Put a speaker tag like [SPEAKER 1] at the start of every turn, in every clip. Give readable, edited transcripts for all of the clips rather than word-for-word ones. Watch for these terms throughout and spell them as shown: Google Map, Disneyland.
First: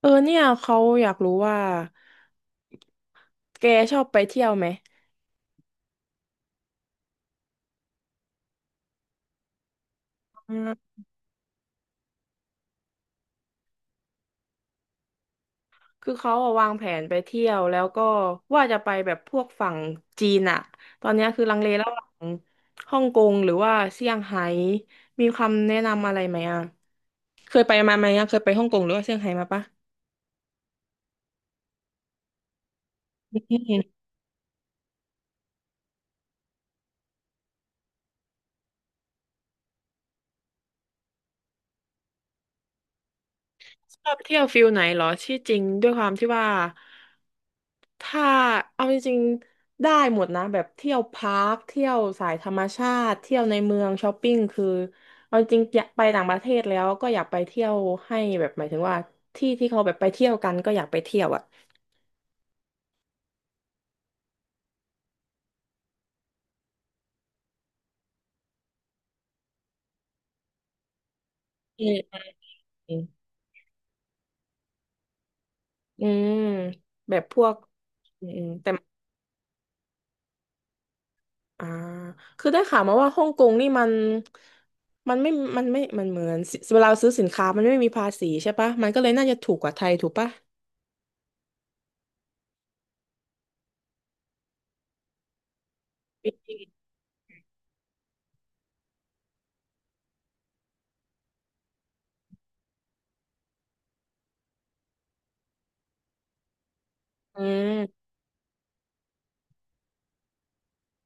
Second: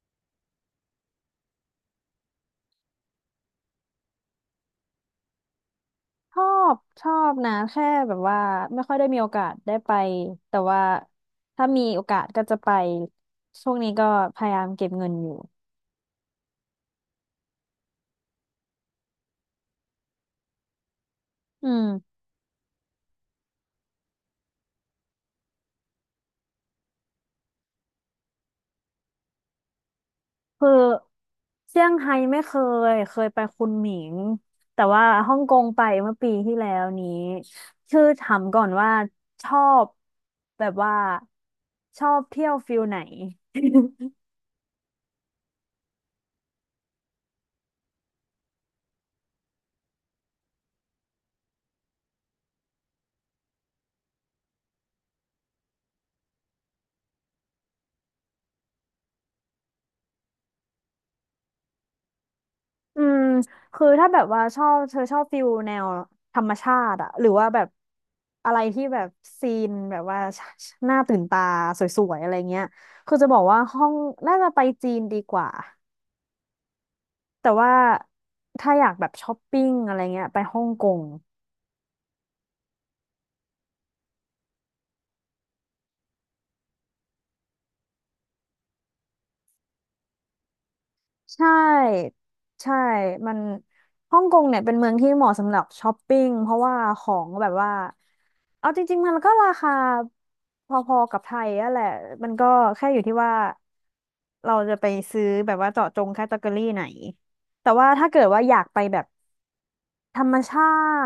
[SPEAKER 1] เออเนี่ยเขาอยากรู้ว่าแกชอบไปเที่ยวไหม
[SPEAKER 2] ชอชอบนะแค่แบบว่าไม่ค่อยได้มีโอกาสได้ไป
[SPEAKER 1] อื
[SPEAKER 2] แต่ว่า
[SPEAKER 1] ม
[SPEAKER 2] ถ้ามีโอกาสก็จะไปช่วงนี้ก็พยายามเก็บเงินอยู่
[SPEAKER 1] คือเขาอะวางแผนไปเที่ยวแล้วก็ว่าจะไปแบบพวกฝั่งจีนอะตอนเนี้ยคือลัง
[SPEAKER 2] อื
[SPEAKER 1] เลระหว่า
[SPEAKER 2] ม
[SPEAKER 1] งฮ่องกงหรือว่าเซี่ยงไฮ้มีคำแนะนำอะไรไหมอะเคยไปมาไหมอะเคยไปฮ่องกงหรือว่าเซี่ยงไฮ้มาปะ
[SPEAKER 2] คือเซี่ยงไฮ้ไม่เคยไปคุนหมิงแต่ว่าฮ่องกงไปเมื่อปีที่แล้วนี้คือถามก่อนว่าชอบแบบว่าชอบเที่ยวฟิลไหน
[SPEAKER 1] ชอบเที่ยวฟิลไหนเหรอที่จริงด้วยความที่ว่าถ้าเอาจริงๆได้หมดนะแบบเที่ยวพาร์คเที่ยวสายธรรมชาติเที่ยวในเมืองช้อปปิ้งคือเอาจริงอยากไปต่างประเทศแล้วก็อยากไปเที่ยวให้แบบหมายถึงว่าที่ที่เขาแบบไปเที่ยวกันก็อยากไปเที่ยวอ่ะ
[SPEAKER 2] อืมคือถ้าแบบว่าชอบเธอชอบฟิลแนวธรรมชาติอะหรือว่าแบบอะไรที่แบบซีนแบบว่าหน้าตื่นตาส
[SPEAKER 1] อื
[SPEAKER 2] วยๆ
[SPEAKER 1] ม
[SPEAKER 2] อะไรเงี้ยคือจะบอกว่าห้องน่าจะไปจีนดีกว่า
[SPEAKER 1] อืมแบบพว
[SPEAKER 2] แต่
[SPEAKER 1] ก
[SPEAKER 2] ว่า
[SPEAKER 1] อืมอืมแต่
[SPEAKER 2] ถ้าอยากแบบช้อปปิ้งอะไรเงี้ยไปฮ่องกง
[SPEAKER 1] อ่าคือได้ข่าวมาว่าฮ่องกงนี่มัน มันไม่มันไม่มันเหมือนสิเวลาซื้อสินค้ามันไม่มีภาษีใช่ปะ มันก็เลยน่าจะถูกกว่าไทยถูกปะ
[SPEAKER 2] ใช่ใช่มันฮ่องกงเนี่ยเป็นเมืองที่เหมาะสำหรับช้อปปิ้งเพราะว่าของแบบว่าเอาจริงๆมันก็ราคาพอๆกับไทยอะแหละมันก็แค่อยู่ที่ว่าเราจะไปซื้อแบบว่าเจาะจงแคตตาล็อกไหน
[SPEAKER 1] อื
[SPEAKER 2] แต่ว่า
[SPEAKER 1] ม
[SPEAKER 2] ถ้าเกิดว่าอยากไปแบบธรรมชา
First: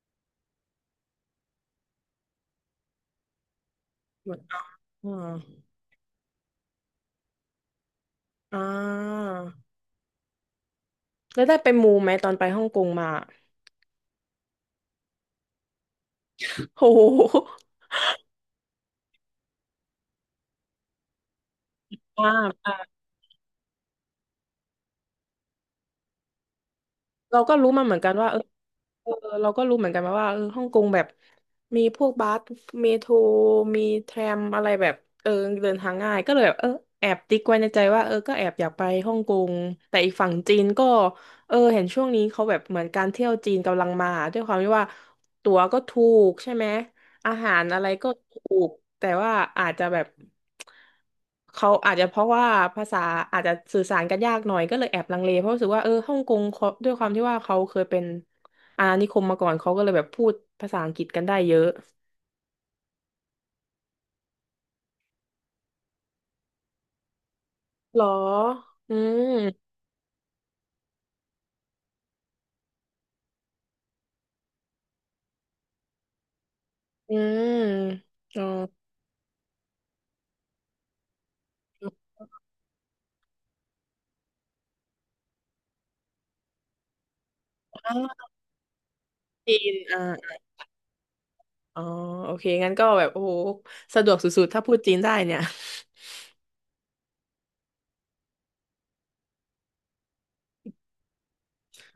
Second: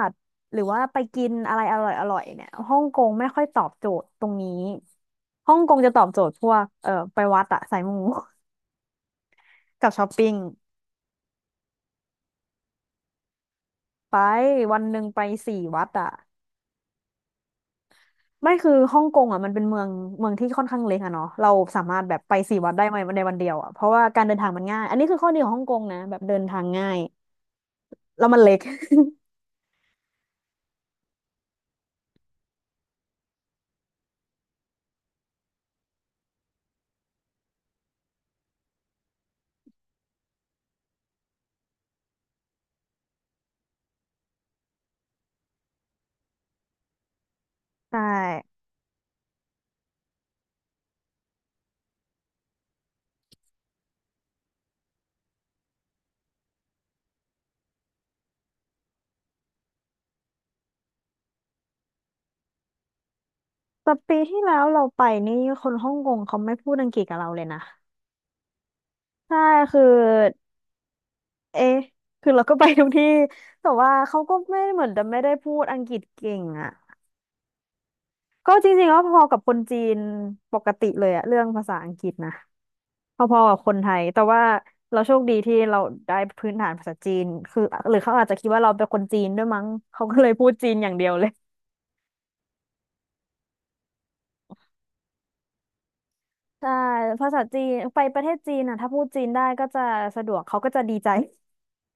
[SPEAKER 2] ติหรือว่าไปกินอะไรอร่อยๆเนี่ยฮ่องกงไม่ค่อยตอบโจทย์ตร
[SPEAKER 1] เห
[SPEAKER 2] ง
[SPEAKER 1] มือน
[SPEAKER 2] นี้
[SPEAKER 1] อ่า
[SPEAKER 2] ฮ่องกงจะตอบโจทย์พวกไปวัดอะสายมู
[SPEAKER 1] อ่า
[SPEAKER 2] กับช้อปปิ้ง
[SPEAKER 1] แล้วได้ไปมูไหมตอนไปฮ่องกงมา
[SPEAKER 2] ไปวันหนึ่งไปสี่วัดอะ
[SPEAKER 1] โห
[SPEAKER 2] ไม่คือฮ่องกงอะมันเป็นเมืองที่ค่อนข้างเล็กอะเนาะเราสามารถแบบ
[SPEAKER 1] อ่า
[SPEAKER 2] ไปสี่วัดได้ ในวันเดียวอะเพราะว่าการเดินทางมันง่ายอันนี้คือข้อดีของฮ่องกงนะแบบเดินทางง่าย
[SPEAKER 1] เราก็รู้มาเหมือนกัน
[SPEAKER 2] แล้
[SPEAKER 1] ว่า
[SPEAKER 2] ว
[SPEAKER 1] เอ
[SPEAKER 2] มั
[SPEAKER 1] อ
[SPEAKER 2] นเล็ก
[SPEAKER 1] เออเราก็รู้เหมือนกันมาว่าเออฮ่องกงแบบมีพวกบัสเมโทรมีแทรมอะไรแบบเออเดินทางง่ายก็เลยแบบเออแอบติ๊กไว้ในใจว่าเออก็แอบอยากไปฮ่องกงแต่อีกฝั่งจีนก็เออเห็นช่วงนี้เขาแบบเหมือนการเที่ยวจีนกำลังมาด้วยความที่ว่าตั๋วก็ถูกใช่ไหม อาหารอะไร
[SPEAKER 2] ใช่
[SPEAKER 1] ก็ถูกแต่ว่าอาจจะแบบเขาอาจจะเพราะว่าภาษาอาจจะสื่อสารกันยากหน่อยก็เลยแอบลังเลเพราะรู้สึกว่าเออฮ่องกงเขาด้วยความที่ว่าเขาเคยเป็นอาณานิคมมาก่อนเขาก็เลยแบบพูดภาษาอังกฤษกันได้เยอะ
[SPEAKER 2] แต่ปีที่แล้วเราไปนี่คนฮ่องกงเขาไม่พูดอังกฤษกับเราเลยนะ
[SPEAKER 1] หรออื
[SPEAKER 2] ใช่
[SPEAKER 1] ม
[SPEAKER 2] คือเอ๊ะคือเราก็ไปทุกที่แต่ว่าเขาก็ไม่เหมือนจะไม่ได้พูดอังกฤษเก่งอะ
[SPEAKER 1] อืมอ๋อ
[SPEAKER 2] ก็จริงๆก็พอกับคนจีนปกติเลยอะเรื่องภาษาอังกฤษนะ พอๆกับคนไทยแต่ว่าเราโชคดีที่เราได้พื้นฐานภาษาจีนคือห
[SPEAKER 1] อ้า
[SPEAKER 2] รือเขาอา
[SPEAKER 1] ว
[SPEAKER 2] จจะคิดว่าเราเป็นคนจีนด้วย
[SPEAKER 1] จี
[SPEAKER 2] มั้ง
[SPEAKER 1] นอ่า
[SPEAKER 2] เขาก็เลยพูดจีนอย่างเดียวเลย
[SPEAKER 1] อ๋อโอเคงั้นก็แบบโอ้โหสะดวกสุดๆถ้าพูดจีนได้เนี่ย
[SPEAKER 2] ใช่ภาษาจีนไปประเทศจีนอ่ะถ้าพูดจีนได้ก็จะสะดวกเขาก็จะดีใจ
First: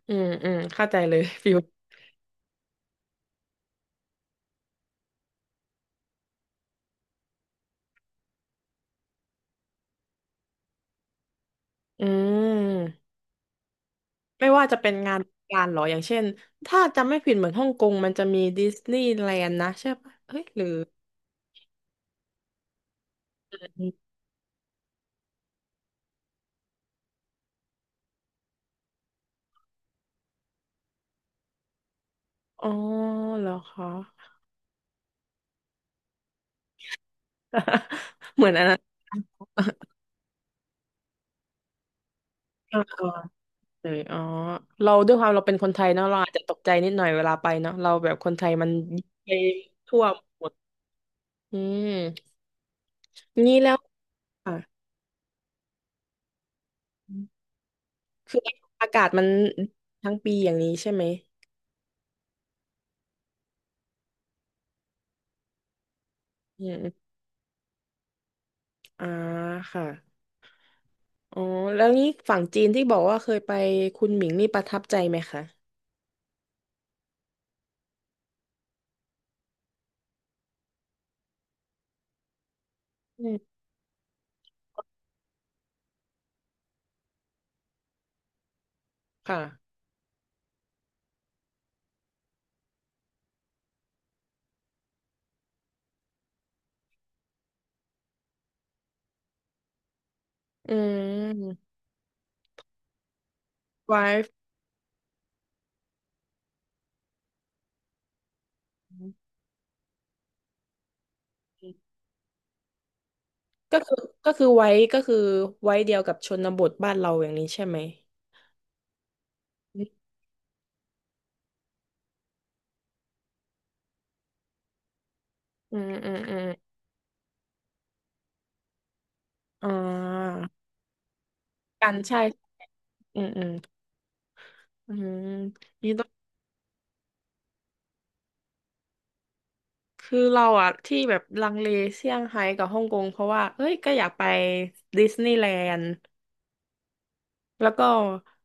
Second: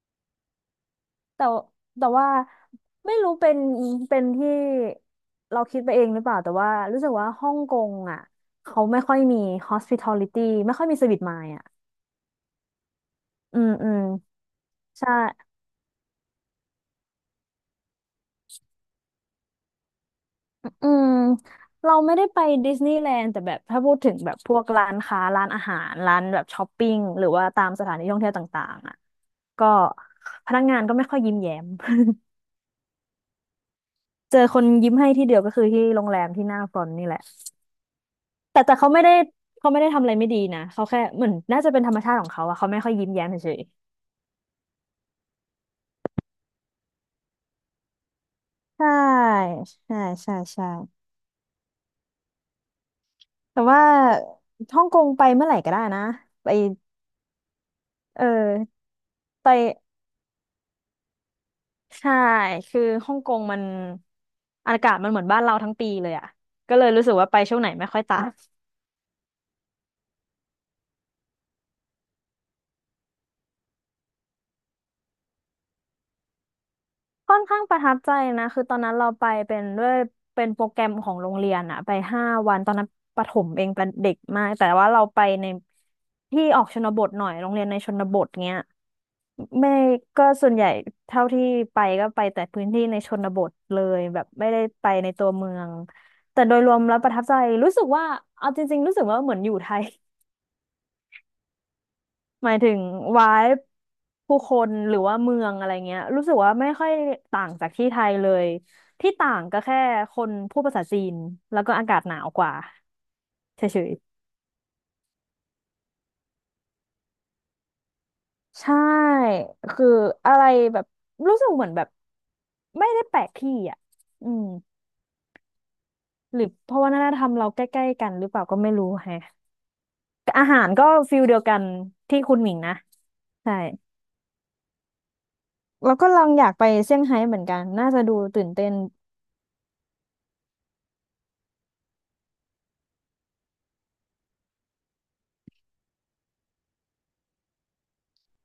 [SPEAKER 1] อืมอืมเข้าใจเลย
[SPEAKER 2] แต่
[SPEAKER 1] ฟิล
[SPEAKER 2] แต่ว่าไม่รู้เป็นที่เราคิดไปเองหรือเปล่าแต่ว่ารู้สึกว่าฮ่องกงอ่ะเขาไม่ค่อยมี hospitality ไม่ค่อยมี service mind อ่ะ
[SPEAKER 1] อืม
[SPEAKER 2] อืมอืม
[SPEAKER 1] ไม่ว่าจะเป็น
[SPEAKER 2] ใ
[SPEAKER 1] งาน
[SPEAKER 2] ช่
[SPEAKER 1] การหรออย่างเช่นถ้าจำไม่ผิดเหมือนฮ่องกงมันจะมีดิสนีย์แลนด์นะใช่ปะเฮ้ยหรือ
[SPEAKER 2] อืมเราไม่ได้ไปดิสนีย์แลนด์แต่แบบถ้าพูดถึงแบบพวกร้านค้าร้านอาหารร้านแบบช้อปปิ้งหรือว่าตามสถานที่ท่องเที่ยวต่างๆอ่ะก็พนักงานก็ไม่ค่อยยิ้มแย้ม
[SPEAKER 1] อ๋อเหรอคะ
[SPEAKER 2] เจอคนยิ้มให้ที่เดียวก็คือที่โรงแรมที่หน้าฟรอนต์นี่แหละ
[SPEAKER 1] เหมือน
[SPEAKER 2] แต่
[SPEAKER 1] อัน
[SPEAKER 2] แต่
[SPEAKER 1] นั้น
[SPEAKER 2] เขาไม่ได้เขาไม่ ได้ทำอะไรไม่ดีนะเขาแค่เหมือนน่าจะเป็นธรรมชาติของเขาอะเขา
[SPEAKER 1] เอ
[SPEAKER 2] ไม่ค่อยยิ้มแย้ม
[SPEAKER 1] อ
[SPEAKER 2] เฉย
[SPEAKER 1] เลยอ๋อเราด้วยความเราเป็นคนไทยเนาะเราอาจจะตกใจนิดหน่อยเวลาไปเนาะเราแบบคนไทยมัน
[SPEAKER 2] ๆใช่
[SPEAKER 1] ไป
[SPEAKER 2] ใช่
[SPEAKER 1] ทั่ว
[SPEAKER 2] ใช่
[SPEAKER 1] หมด
[SPEAKER 2] ใช่
[SPEAKER 1] อืมงี้
[SPEAKER 2] แต่
[SPEAKER 1] แล้ว
[SPEAKER 2] ว่า
[SPEAKER 1] อ่ะ
[SPEAKER 2] ฮ่องกงไปเมื่อไหร่ก็ได้นะไปเอ
[SPEAKER 1] คือ
[SPEAKER 2] อ
[SPEAKER 1] อากาศมัน
[SPEAKER 2] ไป
[SPEAKER 1] ทั้งปีอย่างนี้ใช่ไหม
[SPEAKER 2] ใช่ คือฮ่องกงมันอากาศมันเหมือนบ้านเราทั้งปีเลยอ่ะ
[SPEAKER 1] อื
[SPEAKER 2] ก็เลย
[SPEAKER 1] ม
[SPEAKER 2] รู้สึกว่าไปช่วงไหนไม่ค่อยต่าง
[SPEAKER 1] อ่าค่ะ อ๋อแล้วนี่ฝั่งจีนที่บอกว่าเคยไปคุณหมิงนี่ประทับใจไหมคะ
[SPEAKER 2] ค่อนข้างประทับใจนะคือตอนนั้นเราไปเป็นด้วยเป็นโปรแกรมของโรงเรียนอ่ะไป5 วันตอนนั้นป
[SPEAKER 1] อื
[SPEAKER 2] ระถม
[SPEAKER 1] ม
[SPEAKER 2] เองเป็นเด็กมากแต่ว่าเราไปในที่ออกชนบทหน่อยโรงเรียนในชนบทเงี้ย
[SPEAKER 1] ค่ะ
[SPEAKER 2] ไม่ก็ส่วนใหญ่เท่าที่ไปก็ไปแต่พื้นที่ในชนบทเลยแบบไม่ได้ไปในตัวเมืองแต่โดยรวมแล้วประทับใจรู้สึกว่าเอาจริงๆรู้สึกว่าเหมือนอยู่ไทย
[SPEAKER 1] อืม
[SPEAKER 2] หมายถึงวาย
[SPEAKER 1] ไว้
[SPEAKER 2] ผู้คนหรือว่าเมืองอะไรเงี้ยรู้สึกว่าไม่ค่อยต่างจากที่ไทยเลยที่ต่างก็แค่คนพูดภาษาจีนแล้วก็อากาศหนาวกว่า
[SPEAKER 1] ก็
[SPEAKER 2] เฉ
[SPEAKER 1] คือ
[SPEAKER 2] ย
[SPEAKER 1] ก็คือไว้ก็คือไว้เดียวกับชนบทบ้านเราอย่างนี้ใช่ไหม
[SPEAKER 2] ๆใช่
[SPEAKER 1] อื
[SPEAKER 2] คือ
[SPEAKER 1] ม
[SPEAKER 2] อะไรแบบรู้สึกเหมือนแบบไม่ได้แปลกที่อ่ะอืม
[SPEAKER 1] อืมอืมอ
[SPEAKER 2] หรือเพ
[SPEAKER 1] ม
[SPEAKER 2] ราะวัฒนธรรมเราใกล้ๆกันหรือเปล่าก็ไม่รู้แฮะ
[SPEAKER 1] อ่า
[SPEAKER 2] อาหารก็ฟิลเดียวกัน
[SPEAKER 1] กันใช่
[SPEAKER 2] ที่คุณหมิงนะ
[SPEAKER 1] อืมอืม
[SPEAKER 2] ใช่
[SPEAKER 1] อืมนี่
[SPEAKER 2] แล้ว
[SPEAKER 1] ต้อ
[SPEAKER 2] ก็
[SPEAKER 1] ง
[SPEAKER 2] ลองอยากไปเซี่ยงไฮ้เหมือนกันน่าจะดูตื่นเต้น
[SPEAKER 1] คือเราอะที่แบบลังเลเซี่ยงไฮ้กับฮ่องกงเพราะว่าเอ้ยก็อยากไปดิสนีย์แลนด์ แล้วก็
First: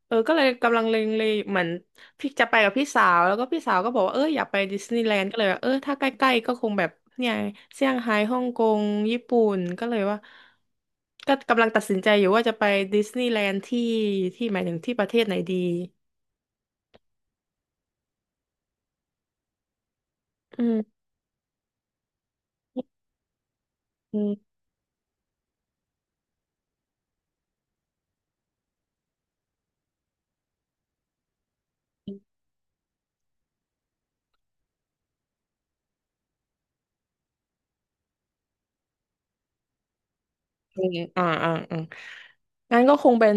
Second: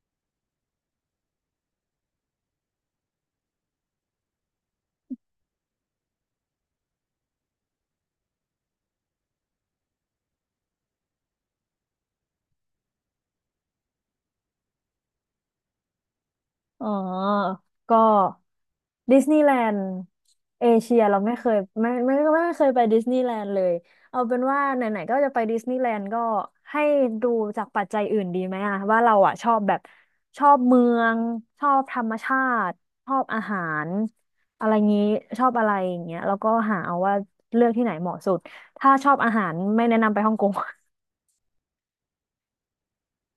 [SPEAKER 1] เออก็เลยกำลังเลงเลเหมือนพี่จะไปกับพี่สาวแล้วก็พี่สาวก็บอกว่าเอออยากไปดิสนีย์แลนด์ก็เลยว่าเออถ้าใกล้ๆก็คงแบบเนี่ยเซี่ยงไฮ้ฮ่องกงญี่ปุ่นก็เลยว่าก็กำลังตัดสินใจอยู่ว่าจะไปดิสนีย์แลนด์ที่หมายถึงที่ประเทศไหนดี
[SPEAKER 2] อ๋อ ก็ดิสนีย์แลนด์
[SPEAKER 1] อื
[SPEAKER 2] เอเชีย
[SPEAKER 1] ม
[SPEAKER 2] เราไม่เคยไม่เคยไปดิสนีย์แลนด์เลย
[SPEAKER 1] อื
[SPEAKER 2] เอาเป็น
[SPEAKER 1] ม
[SPEAKER 2] ว่าไหนๆก็จะไปดิสนีย์แลนด์ก็ให้ดูจากปัจจัยอื่นดีไหมอะว่าเราอะชอบแบบชอบเมืองชอบธรรมชาติชอบอาหารอะไรงี้ชอบอะไรอย่างเงี้ยแล้วก็หาเอาว่าเลือกที่ไหนเหมาะสุดถ้าชอบอาหารไม่แนะนำไปฮ่องกง
[SPEAKER 1] อืมอ่าอ่าอ่างั้นก็คงเป็น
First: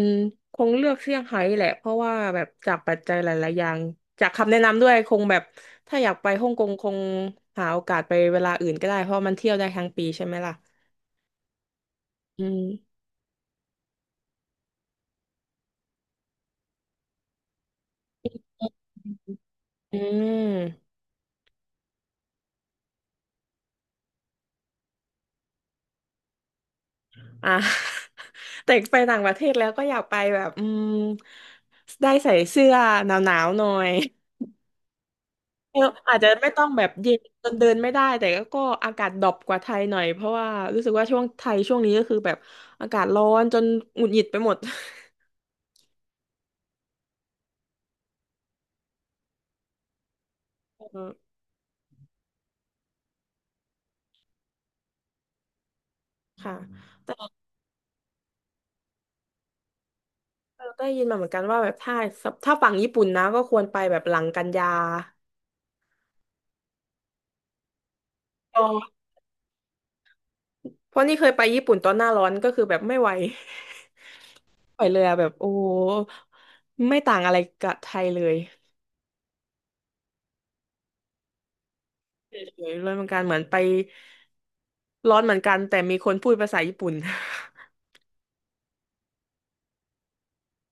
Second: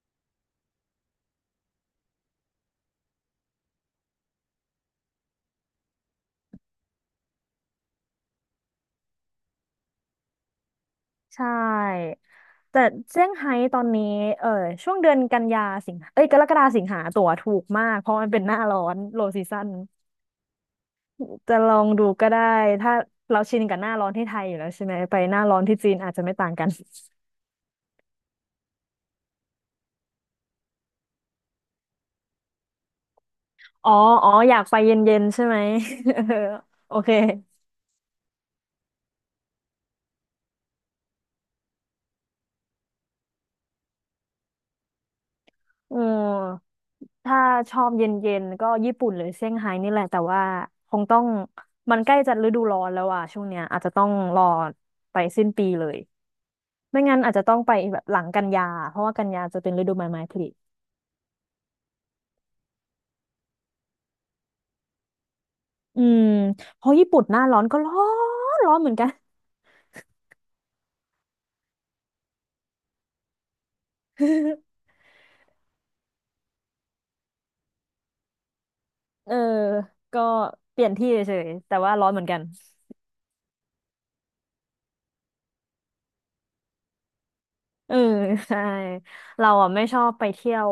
[SPEAKER 1] คงเลือกเซี่ยงไฮ้แหละ เพราะว่าแบบจากปัจจัยหลายๆอย่างจากคำแนะนำด้วยคงแบบถ้าอยากไปฮ่องกงคงหาโอกาสไปเวลาอื่นก็ได้เพราะมันเที่ยวได้ทั้งปีใช่ไหมล่ะ
[SPEAKER 2] ใช่
[SPEAKER 1] อื
[SPEAKER 2] แต่
[SPEAKER 1] ม
[SPEAKER 2] เซี่ยงไฮ้ตอนนี้เออช่วงเดือนกันยาสิงหาเอ้ยกรกฎาสิงหาตั๋วถูกมากเพราะมันเป็นหน้าร้อนโลซีซั่น
[SPEAKER 1] อืม
[SPEAKER 2] จะลองดูก็ได้ถ้าเราชินกับหน้าร้อนที่ไทยอยู่แล้วใช่ไหมไปหน้าร้อนที่จีนอาจจะไม่ต่างกัน
[SPEAKER 1] อ่ะ แต่ไปต่างประเทศแล้วก็อยากไปแบบอืมได้ใส่เสื้อหนาวๆหน่อ
[SPEAKER 2] อ๋
[SPEAKER 1] ย
[SPEAKER 2] ออ๋ออยากไปเย็นๆใช่ไหม
[SPEAKER 1] เออ อาจ
[SPEAKER 2] เอ
[SPEAKER 1] จะ
[SPEAKER 2] อ
[SPEAKER 1] ไม่ต้องแบ บ
[SPEAKER 2] โอเค
[SPEAKER 1] เย็นจนเดินไม่ได้แต่ก็อากาศดรอปกว่าไทยหน่อยเพราะว่ารู้สึกว่าช่วงไทยช่วงนี้ก็คือแบบอากาศร้อนจนหงุดหงิดไปหมด
[SPEAKER 2] อืมถ้าชอบเย็นๆก็ญี่ปุ่นหรือเซี่ยงไฮ้นี่แหละแต่ว่าคง
[SPEAKER 1] เออ
[SPEAKER 2] ต้องมันใกล้จะฤดูร้อนแล้วอ่ะช่วงเนี้ยอาจจะต้องรอไปสิ้นปีเลย
[SPEAKER 1] ค่ะ
[SPEAKER 2] ไม่
[SPEAKER 1] แต่
[SPEAKER 2] งั้น
[SPEAKER 1] เรา
[SPEAKER 2] อาจจะต้องไปแบบหลังกันยาเพราะว่ากันยาจะเป็นฤดูใบไม้ผลิ
[SPEAKER 1] ได้ยินมาเหมือนกันว่าแบบถ้าฝั่งญี่ปุ่นนะก็ควรไปแบบหลังกันยา
[SPEAKER 2] อืมเพราะญี่ปุ่นหน้าร้อนก็ร้อ
[SPEAKER 1] เอ
[SPEAKER 2] นร้อนเหมือน
[SPEAKER 1] อ
[SPEAKER 2] กัน
[SPEAKER 1] เพราะนี่เคยไปญี่ปุ่นตอนหน้าร้อนก็คือแบบไม่ไหว ไม่ ไหวเลยอะแบบโอ้โหไม่ต่างอะไรกับไทยเลย
[SPEAKER 2] เออก็เปลี่ยนที่เฉยๆแต่ว่าร้อนเหมือนกัน
[SPEAKER 1] เฉยๆเลยเหมือนกันเหมือนไปร้อนเหมือนกันแต่มีคนพูดภาษาญี่ปุ่น
[SPEAKER 2] เออ ใช่เราอ่ะไม่ชอบไปเที่ยว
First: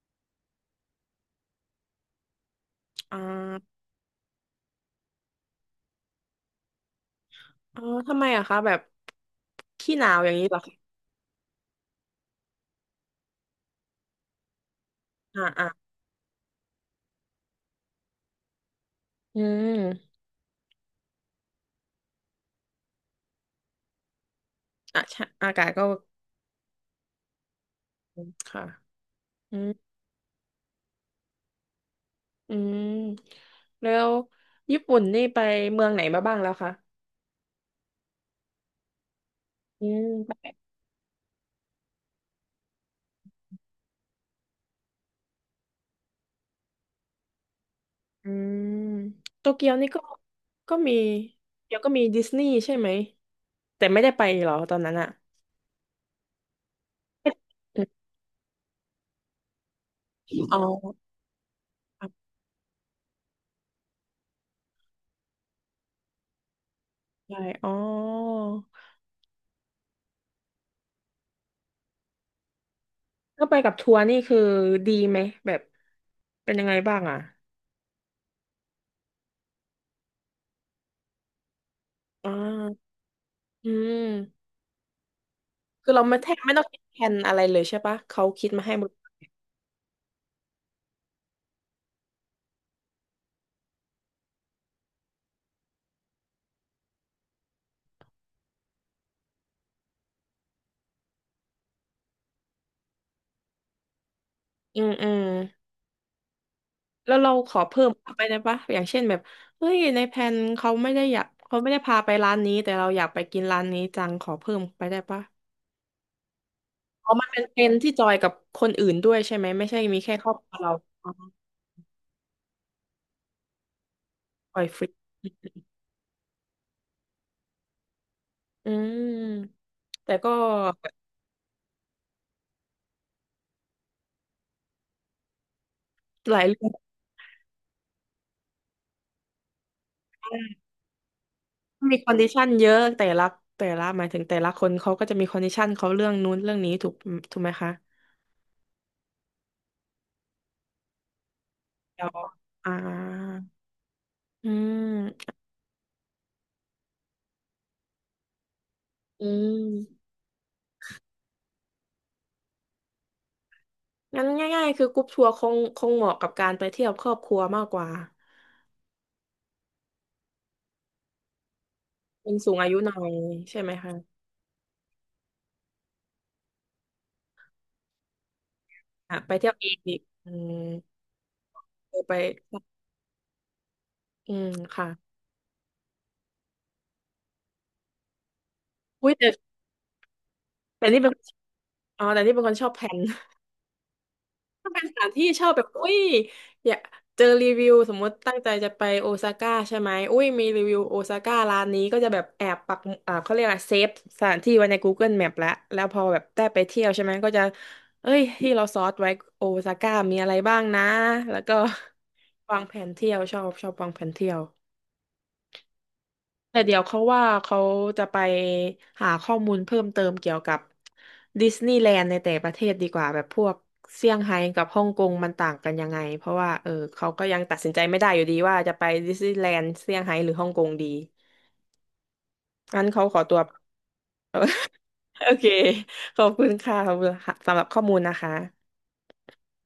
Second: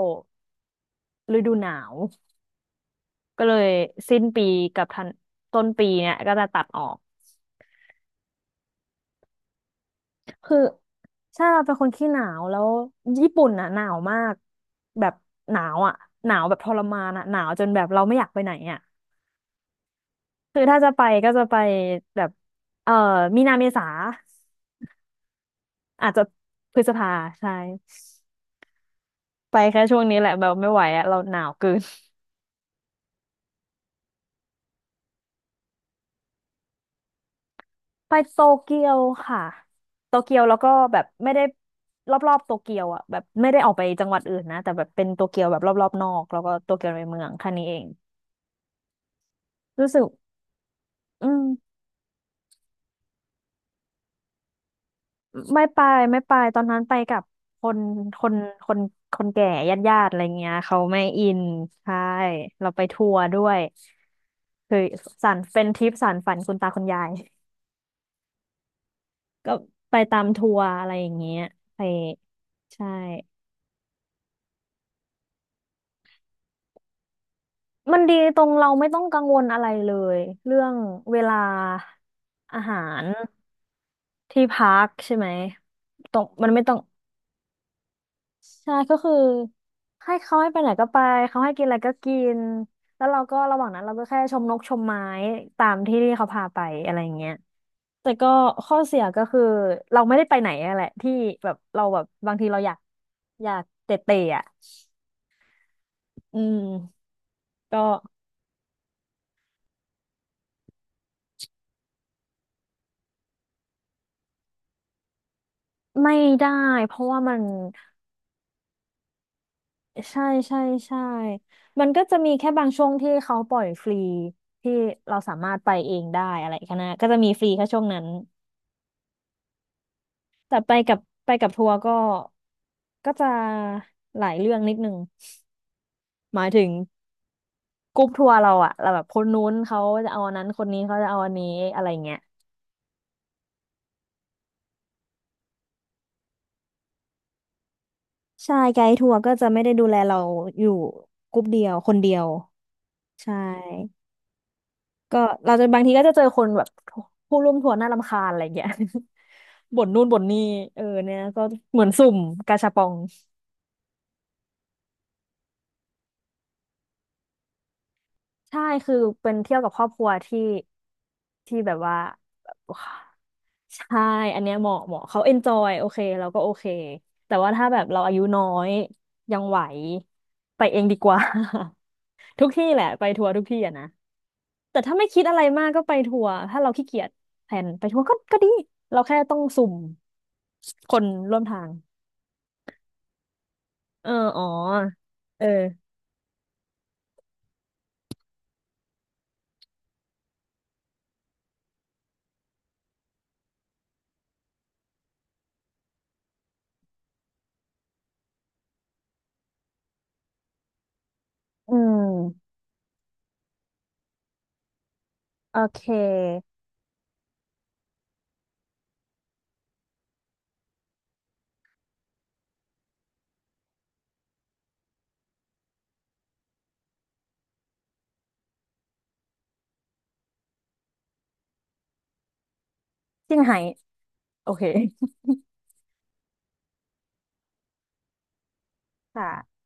[SPEAKER 2] ฤดูหนาว
[SPEAKER 1] อ่
[SPEAKER 2] ก็เลย
[SPEAKER 1] า
[SPEAKER 2] สิ้นปีกับทันต้นปีเนี่ยก็จะตัดออก
[SPEAKER 1] อ๋อทำไมอะคะแบบขี้หนาวอย่างนี้เห
[SPEAKER 2] คื
[SPEAKER 1] ร
[SPEAKER 2] อ
[SPEAKER 1] อคะ
[SPEAKER 2] ใช่เราเป็นคนขี้หนาวแล้วญี่ปุ่นอ่ะหนาวมากแบบ
[SPEAKER 1] อ่า
[SPEAKER 2] หนา
[SPEAKER 1] อ่า
[SPEAKER 2] วอ่ะหนาวแบบทรมานอ่ะหนาวจนแบบเราไม่อยากไปไหนอ่ะ
[SPEAKER 1] อืม
[SPEAKER 2] คือถ้าจะไปก็จะไปแบบเอ่อมีนาเมษา
[SPEAKER 1] อ่ะใช่อากาศก็
[SPEAKER 2] อาจจะพฤษภาใช่
[SPEAKER 1] ค่ะ อื
[SPEAKER 2] ไป
[SPEAKER 1] ม
[SPEAKER 2] แค่ช่วงนี้แหละแบบไม่ไหวอะเราหนาวเกิน
[SPEAKER 1] อืมแล้วญี่ปุ่นนี่ไปเมืองไหนมาบ้างแล้วคะ
[SPEAKER 2] ไปโตเกียวค่ะ
[SPEAKER 1] อืม
[SPEAKER 2] โตเกียวแล้
[SPEAKER 1] ไป
[SPEAKER 2] วก็แบบไม่ได้รอบๆโตเกียวอ่ะแบบไม่ได้ออกไปจังหวัดอื่นนะแต่แบบเป็นโตเกียวแบบรอบๆนอกแล้วก็โตเกียวในเมืองแค่นี้เอง
[SPEAKER 1] อืมโตเกียวนี่
[SPEAKER 2] รู้
[SPEAKER 1] ก็
[SPEAKER 2] สึก
[SPEAKER 1] ก็มี
[SPEAKER 2] อืม
[SPEAKER 1] เดี๋ยวก็มีดิสนีย์ใช่ไหมแต่ไม่ได้ไปเหรอตอนนั้นอะ
[SPEAKER 2] ไม่ไปตอนนั้นไปกับคน
[SPEAKER 1] อื
[SPEAKER 2] คนคนคนแก่ญาติอะไร
[SPEAKER 1] ม
[SPEAKER 2] เงี้ย
[SPEAKER 1] อ๋อ
[SPEAKER 2] เขาไม่อินใช่
[SPEAKER 1] ครับ
[SPEAKER 2] เราไปทัวร์ด้วยคือสานเป็นทริปสานฝันคุณตาคุณยาย
[SPEAKER 1] ใช่อ๋อ
[SPEAKER 2] ก็ไปตามทัวร์อะไรอย่างเงี้ยไปใช่
[SPEAKER 1] ถ้าไปกับทัวร์นี่คือดีไหมแบบเป็นยังไงบ้างอะ
[SPEAKER 2] มันดีตรงเราไม่ต้องกังวลอะไรเลยเรื่องเวลา
[SPEAKER 1] อ่
[SPEAKER 2] อาหา
[SPEAKER 1] า
[SPEAKER 2] ร
[SPEAKER 1] อื
[SPEAKER 2] ที่
[SPEAKER 1] ม
[SPEAKER 2] พักใช่ไหม
[SPEAKER 1] คือเรา
[SPEAKER 2] ต
[SPEAKER 1] ไม่
[SPEAKER 2] รง
[SPEAKER 1] แทบ
[SPEAKER 2] มั
[SPEAKER 1] ไม่
[SPEAKER 2] น
[SPEAKER 1] ต้
[SPEAKER 2] ไม่
[SPEAKER 1] อง
[SPEAKER 2] ต้อ
[SPEAKER 1] คิ
[SPEAKER 2] ง
[SPEAKER 1] ดแทนอะไรเลยใช่ปะเขาคิดมา
[SPEAKER 2] ใช่
[SPEAKER 1] ให้หมด
[SPEAKER 2] ก็คือให้เขาให้ไปไหนก็ไปเขาให้กินอะไรก็กินแล้วเราก็ระหว่างนั้นเราก็แค่ชมนกชมไม้ตามที่ที่เขาพาไปอะไรอย่างเงี้ยแต่ก็ข้อเสียก็คือเราไม่ได้ไปไหนอะแหละที่แบบเราแบบบางทีเราอยากเตะเตะอ่ะ
[SPEAKER 1] อืมอืม
[SPEAKER 2] อืม
[SPEAKER 1] แล้วเราขอเพิ่
[SPEAKER 2] ก็
[SPEAKER 1] มเข้าไปได้ปะอย่างเช่นแบบเฮ้ยในแผนเขาไม่ได้อยากเขาไม่ได้พาไปร้านนี้แต่เราอยากไปกินร้านนี้จังขอเพิ่มไปได้ปะ
[SPEAKER 2] ไม่ได้เพราะ
[SPEAKER 1] อ๋อ
[SPEAKER 2] ว่า
[SPEAKER 1] มัน
[SPEAKER 2] มั
[SPEAKER 1] เป็
[SPEAKER 2] น
[SPEAKER 1] นเพนที่จอยกับคนอื่นด้วยใช่ไหมไม่ใช่มีแค่
[SPEAKER 2] ใช่
[SPEAKER 1] ครอบครัว
[SPEAKER 2] ใช่
[SPEAKER 1] เรา
[SPEAKER 2] ใช่
[SPEAKER 1] อ๋อ
[SPEAKER 2] มันก็จะมีแค่บางช่วงที่เขาปล่อยฟรี
[SPEAKER 1] ปล่อย
[SPEAKER 2] ที่
[SPEAKER 1] ฟรี
[SPEAKER 2] เราสามารถไปเองได้อะไรแค่นั้นก็จะมีฟรีแค่ช่วงนั้น
[SPEAKER 1] อืมแต่ก็
[SPEAKER 2] แต่ไปกับทัวร์ก็จะหลายเรื่องนิดนึง
[SPEAKER 1] ห
[SPEAKER 2] ห
[SPEAKER 1] ลาย
[SPEAKER 2] มาย
[SPEAKER 1] เรื่
[SPEAKER 2] ถึ
[SPEAKER 1] อ
[SPEAKER 2] ง
[SPEAKER 1] ง
[SPEAKER 2] กรุ๊ปทัวร์เราอะเราแบบคนนู้นเขาจะเอาอันนั้นคนนี้เขาจะเอาอันนี้อะไร
[SPEAKER 1] มีคอ
[SPEAKER 2] เงี้
[SPEAKER 1] น
[SPEAKER 2] ย
[SPEAKER 1] ดิชันเยอะแต่ละหมายถึงแต่ละคนเขาก็จะมีคอนดิชันเขาเรื่องนู้นเรื่องนี้ถูกไหมคะ
[SPEAKER 2] ใช่ไกด์ทัวร์ก็จะไม่ได้ดูแลเราอยู่กรุ๊ปเดียวคน
[SPEAKER 1] เดี๋ย
[SPEAKER 2] เดี
[SPEAKER 1] ว
[SPEAKER 2] ยว
[SPEAKER 1] อ่า
[SPEAKER 2] ใช่
[SPEAKER 1] อื
[SPEAKER 2] ก็
[SPEAKER 1] ม
[SPEAKER 2] เราจะบางทีก็จะเจอคนแบบผู้ร่วมทัวร์น่ารำคาญอะไรเงี้ย
[SPEAKER 1] อื
[SPEAKER 2] บ่นนู่น
[SPEAKER 1] ม
[SPEAKER 2] บ่นนี่เออเนี่ยก็เหมือนสุ่มกาชาปอง
[SPEAKER 1] งั้นง่ายๆคือกรุ๊ปทัวร์คงเหมาะกับการไปเที่ยวครอบครัวมากกว่า
[SPEAKER 2] ใช่คือเป็นเที่ยวกับครอบครัวที่แบบว่า
[SPEAKER 1] เป็นสูงอายุหน่อยใช่ไหมคะ
[SPEAKER 2] ใช่ อันเนี้ยเหมาะเหมาะเขาเอนจอยโอเคเราก็โอเค แต่ว่าถ้าแบบเราอายุน้อย
[SPEAKER 1] อ่ะไป
[SPEAKER 2] ยัง
[SPEAKER 1] เที่ยว
[SPEAKER 2] ไหว
[SPEAKER 1] เองอีกอืม
[SPEAKER 2] ไปเองดีกว่า
[SPEAKER 1] เออไป
[SPEAKER 2] ทุกที่แหละไปทัวร์ทุกที่อะนะ
[SPEAKER 1] อืม
[SPEAKER 2] แต่
[SPEAKER 1] ค่ะ
[SPEAKER 2] ถ้าไม่คิดอะไรมากก็ไปทัวร์ถ้าเราขี้เกียจแพนไปทัวร์ก็ดีเรา
[SPEAKER 1] อุ้ย
[SPEAKER 2] แค่
[SPEAKER 1] แต่
[SPEAKER 2] ต้องสุ่ม
[SPEAKER 1] แต่
[SPEAKER 2] ค
[SPEAKER 1] นี่
[SPEAKER 2] น
[SPEAKER 1] เป็น
[SPEAKER 2] ร่วมทาง
[SPEAKER 1] อ๋อแต่นี่เป็นคนชอบแพน
[SPEAKER 2] เออ
[SPEAKER 1] ถ้าเป็นสถานที่ช
[SPEAKER 2] เอ
[SPEAKER 1] อ
[SPEAKER 2] อ
[SPEAKER 1] บแบบอุ้ยอยากเจอรีวิวสมมติตั้งใจจะไปโอซาก้าใช่ไหมอุ้ยมีรีวิวโอซาก้าร้านนี้ก็จะแบบแอบปักเขาเรียกอะไรเซฟสถานที่ไว้ใน Google Map แล้วพอแบบได้ไปเที่ยวใช่ไหมก็จะเอ้ยที่เราซอร์สไว้โอซาก้ามีอะไรบ้างนะแล้วก็
[SPEAKER 2] อืม
[SPEAKER 1] วางแผนเที่ยวชอบวางแผนเที่ยว
[SPEAKER 2] โอเค
[SPEAKER 1] แต่เดี๋ยวเขาว่าเขาจะไปหาข้อมูลเพิ่มเติมเกี่ยวกับดิสนีย์แลนด์ในแต่ประเทศดีกว่าแบบพวกเซี่ยงไฮ้กับฮ่องกงมันต่างกันยังไงเพราะว่าเออเขาก็ยังตัดสินใจไม่ได้อยู่ดีว่าจะไปดิสนีย์แลนด์เซี่ยงไฮ้หรือฮ่องกงดีงั้นเขาขอตั
[SPEAKER 2] เซี่
[SPEAKER 1] ว
[SPEAKER 2] ยงไฮ้โอเค
[SPEAKER 1] โอเคขอบคุณค่ะขอบคุณค่ะสำหรับข้อมูลนะคะ
[SPEAKER 2] ค่ะ